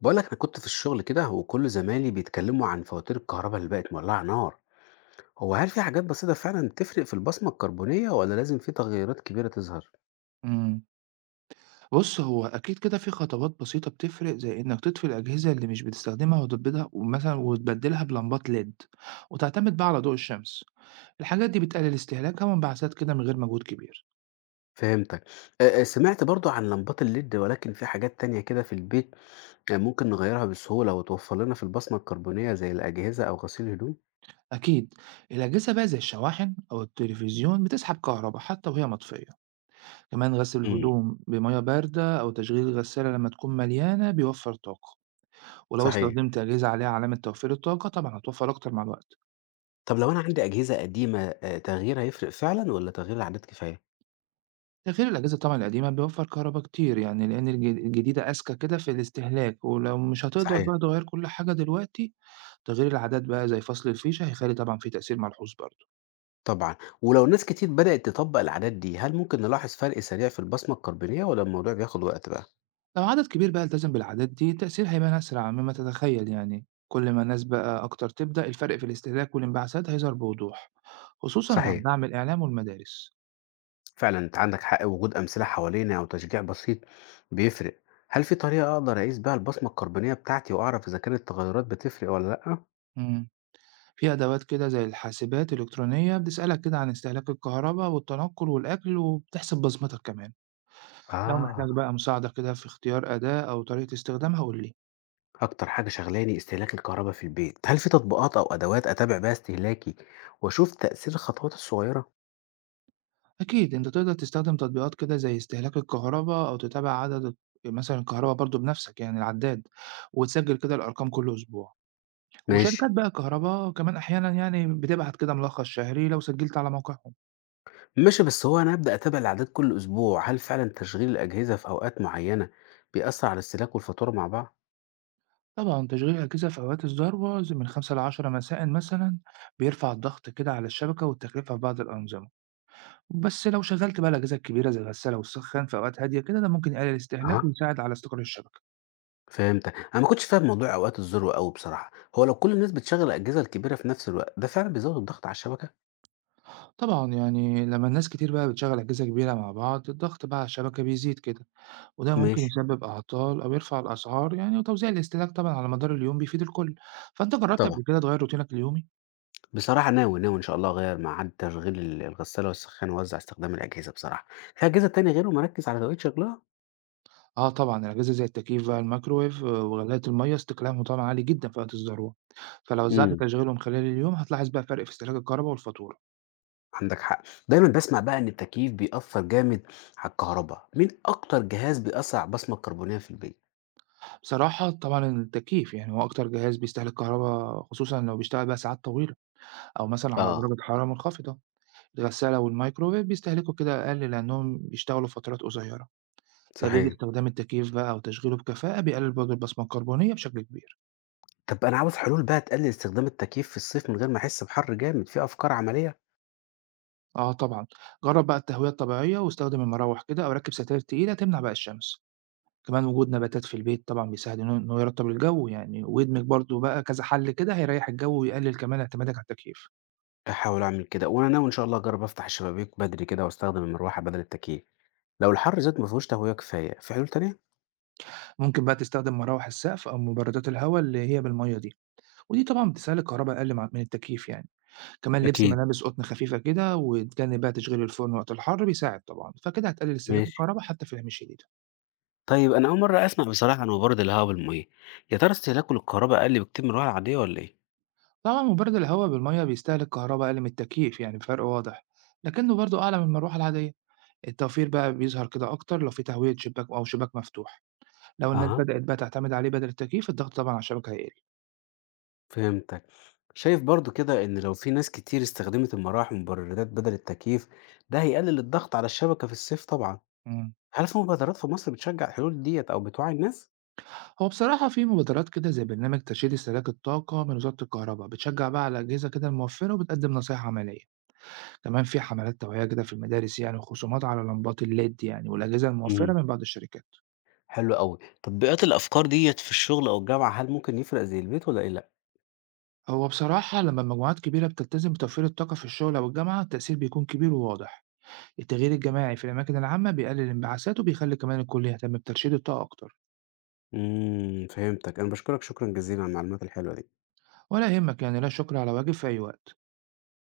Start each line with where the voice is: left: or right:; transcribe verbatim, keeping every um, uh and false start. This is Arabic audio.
left: بقولك أنا كنت في الشغل كده وكل زمايلي بيتكلموا عن فواتير الكهرباء اللي بقت مولعة نار. هو هل في حاجات بسيطة فعلا تفرق في البصمة الكربونية ولا لازم في تغيرات كبيرة تظهر؟
right: إمم. بُص، هو أكيد كده في خطوات بسيطة بتفرق، زي إنك تطفي الأجهزة اللي مش بتستخدمها وتبيضها ومثلًا وتبدلها بلمبات L E D وتعتمد بقى على ضوء الشمس. الحاجات دي بتقلل استهلاكها وانبعاثات كده من غير مجهود كبير.
left: فهمتك. آه، آه، سمعت برضو عن لمبات الليد ولكن في حاجات تانية كده في البيت آه، ممكن نغيرها بسهولة وتوفر لنا في البصمة الكربونية زي الأجهزة أو غسيل الهدوم؟
right: أكيد الأجهزة بقى زي الشواحن أو التلفزيون بتسحب كهربا حتى وهي مطفية. كمان غسل
left: امم.
right: الهدوم بمَيَّة باردة أو تشغيل الغسالة لما تكون مليانة بيوفر طاقة، ولو
left: صحيح.
right: استخدمت أجهزة عليها علامة توفير الطاقة طبعًا هتوفر أكتر مع الوقت.
left: طب لو أنا عندي أجهزة قديمة آه، تغييرها يفرق فعلا ولا تغيير العادات كفاية؟
right: تغيير الأجهزة طبعًا القديمة بيوفّر كهربا كتير، يعني لإن الج الجديدة أذكى كده في الاستهلاك، ولو مش هتقدر
left: صحيح.
right: بقى تغيّر كل حاجة دلوقتي، تغيير العادات بقى زي فصل الفيشة هيخلّي طبعًا في تأثير ملحوظ برضه.
left: طبعًا، ولو ناس كتير بدأت تطبّق العادات دي، هل ممكن نلاحظ فرق سريع في البصمة الكربونية والّا الموضوع بياخد وقت بقى؟
right: لو عدد كبير بقى التزم بالعادات دي، التأثير هيبان أسرع مما تتخيل يعني، كل ما ناس بقى أكتر تبدأ، الفرق في الاستهلاك والانبعاثات هيظهر بوضوح، خصوصًا مع
left: صحيح،
right: دعم الإعلام والمدارس.
left: فعلًا أنت عندك حق، وجود أمثلة حوالينا أو تشجيع بسيط بيفرق. هل في طريقة أقدر أقيس بيها البصمة الكربونية بتاعتي وأعرف إذا كانت التغيرات بتفرق والّا لأ؟
right: إمم، في أدوات كده زي الحاسبات الإلكترونية بتسألك كده عن استهلاك الكهربا والتنقل والأكل وبتحسب بصمتك كمان. لو محتاج
left: آه،
right: بقى مساعدة كده في اختيار أداة أو طريقة استخدامها قول لي.
left: أكتر حاجة شاغلاني استهلاك الكهربا في البيت. هل في تطبيقات أو أدوات أتابع بيها استهلاكي وأشوف تأثير الخطوات الصغيرة؟
right: أكيد أنت تقدر تستخدم تطبيقات كده زي استهلاك الكهرباء أو تتابع عدد الت- مثلا الكهرباء برضو بنفسك يعني العداد، وتسجل كده الأرقام كل أسبوع،
left: ماشي.
right: وشركات بقى الكهرباء كمان أحيانا يعني بتبعت كده ملخص شهري لو سجلت على موقعهم.
left: ماشي، بس هو أنا أبدأ أتابع الأعداد كل أسبوع، هل فعلا تشغيل الأجهزة في أوقات معينة بيأثر على الاستهلاك والفاتورة مع بعض؟
right: طبعا تشغيل الأجهزة في أوقات الذروة زي من خمسة لعشرة مساء مثلا بيرفع الضغط كده على الشبكة والتكلفة في بعض الأنظمة، بس لو شغلت بقى الأجهزة الكبيرة زي الغسالة والسخان في أوقات هادية كده ده ممكن يقلل الاستهلاك
left: أها،
right: ويساعد على استقرار الشبكة.
left: فهمت. أنا ما كنتش فاهم موضوع أوقات الذروة أوي بصراحة، هو لو كل الناس بتشغل الأجهزة الكبيرة في نفس الوقت ده فعلا بيزود الضغط على الشبكة؟
right: طبعًا، يعني لمّا الناس كتير بقى بتشغّل أجهزة كبيرة مع بعض، الضغط بقى على الشبكة بيزيد كده، وده ممكن
left: ماشي.
right: يسبب أعطال أو يرفع الأسعار يعني، وتوزيع الاستهلاك طبعًا على مدار اليوم بيفيد الكل. فأنت جرّبت
left: طبعا،
right: قبل كده تغيّر روتينك اليومي؟
left: بصراحة ناوي ناوي إن شاء الله أغير مع عد تشغيل ال- الغسالة والسخان وأوزع استخدام الأجهزة، بصراحة في أجهزة تانية غيرهم أركز على طريقة شغلها؟
right: آه طبعًا، الأجهزة زي التكييف بقى، الميكروويف آه، وغلاية المَيّة استهلاكهم طبعًا عالي جدًا في وقت الذروة، فلو وزّعت
left: امم
right: تشغيلهم خلال اليوم هتلاحظ بقى فرق في استهلاك الكهربا والفاتورة.
left: عندك حق، دايما بسمع بقى إن التكييف بيأثر جامد على الكهرباء. مين أكتر جهاز بيأثر على البصمة الكربونية في البيت؟
right: بصراحة طبعًا التكييف يعني هو أكتر جهاز بيستهلك كهربا خصوصًا لو بيشتغل بقى ساعات طويلة أو مثلًا على
left: آه،
right: درجة حرارة منخفضة. الغسالة والميكروويف بيستهلكوا كده أقل لأنهم بيشتغلوا فترات قصيرة، تقليل
left: صحيح.
right: استخدام التكييف بقى وتشغيله بكفاءة بيقلل برضه البصمة الكربونية بشكل كبير.
left: طب أنا عاوز حلول بقى تقلل استخدام التكييف في الصيف من غير ما أحس بحر جامد، في أفكار عملية؟
right: آه طبعا، جرب بقى التهوية الطبيعية واستخدم المراوح كده أو ركب ستاير تقيلة تمنع بقى الشمس. كمان وجود نباتات في البيت طبعا بيساعد إنه إنه يرطب الجو يعني، ويدمج برضه بقى كذا حل كده هيريح الجو ويقلل كمان اعتمادك على التكييف.
left: هاحاول أعمل كده، وأنا ناوي إن شاء الله أجرب أفتح الشبابيك بدري كده وأستخدم المروحة بدل التكييف. لو الحر زاد ما فيهوش تهوية كفاية، في حلول تانية؟
right: ممكن بقى تستخدم مراوح السقف أو مبردات الهواء اللي هي بالمية دي، ودي طبعا بتستهلك كهرباء أقل مع- من التكييف يعني. كمان لبس
left: أكيد.
right: ملابس قطن خفيفة كده وتجنب بقى تشغيل الفرن وقت الحر بيساعد طبعا، فكده هتقلل استهلاك
left: ماشي.
right: الكهرباء حتى في الأيام الشديدة.
left: طيب أنا أول مرة أسمع بصراحة عن مبارد الهواء بالمية، يا ترى استهلاكه للكهرباء أقل بكتير من المروحة العادية ولا إيه؟
right: طبعا مبرد الهواء بالمية بيستهلك كهرباء أقل من التكييف يعني بفرق واضح، لكنه برضه أعلى من المروحة العادية. التوفير بقى بيظهر كده أكتر لو في تهوية شباك أو شباك مفتوح. لو الناس
left: أها،
right: بدأت بقى تعتمد عليه بدل التكييف الضغط طبعا على الشبكة هيقل.
left: فهمتك. شايف برضو كده إن لو في ناس كتير استخدمت المراوح والمبردات بدل التكييف، ده هيقلل الضغط على الشبكة في الصيف طبعا.
right: مم.
left: هل في مبادرات في مصر بتشجع الحلول ديّة أو بتوعّي الناس؟
right: هو بصراحة في مبادرات كده زي برنامج ترشيد استهلاك الطاقة من وزارة الكهرباء بتشجع بقى على الأجهزة كده الموفرة وبتقدم نصايح عملية، كمان في حملات توعية كده في المدارس يعني، وخصومات على لمبات الليد يعني والأجهزة الموفرة
left: إمم.
right: من بعض الشركات.
left: حلو أوي. تطبيقات الأفكار ديّة في الشغل أو الجامعة هل ممكن يفرق زي البيت والّا إيه لأ؟
right: هو بصراحة لما مجموعات كبيرة بتلتزم بتوفير الطاقة في الشغل أو الجامعة التأثير بيكون كبير وواضح، التغيير الجماعي في الأماكن العامة بيقلل الانبعاثات وبيخلي كمان الكل يهتم بترشيد الطاقة أكتر.
left: إمم، فهمتك. أنا باشكرك شكرًا جزيلًا على المعلومات الحلوة دي.
right: ولا يهمك، يعني لا شكر على واجب في أي وقت.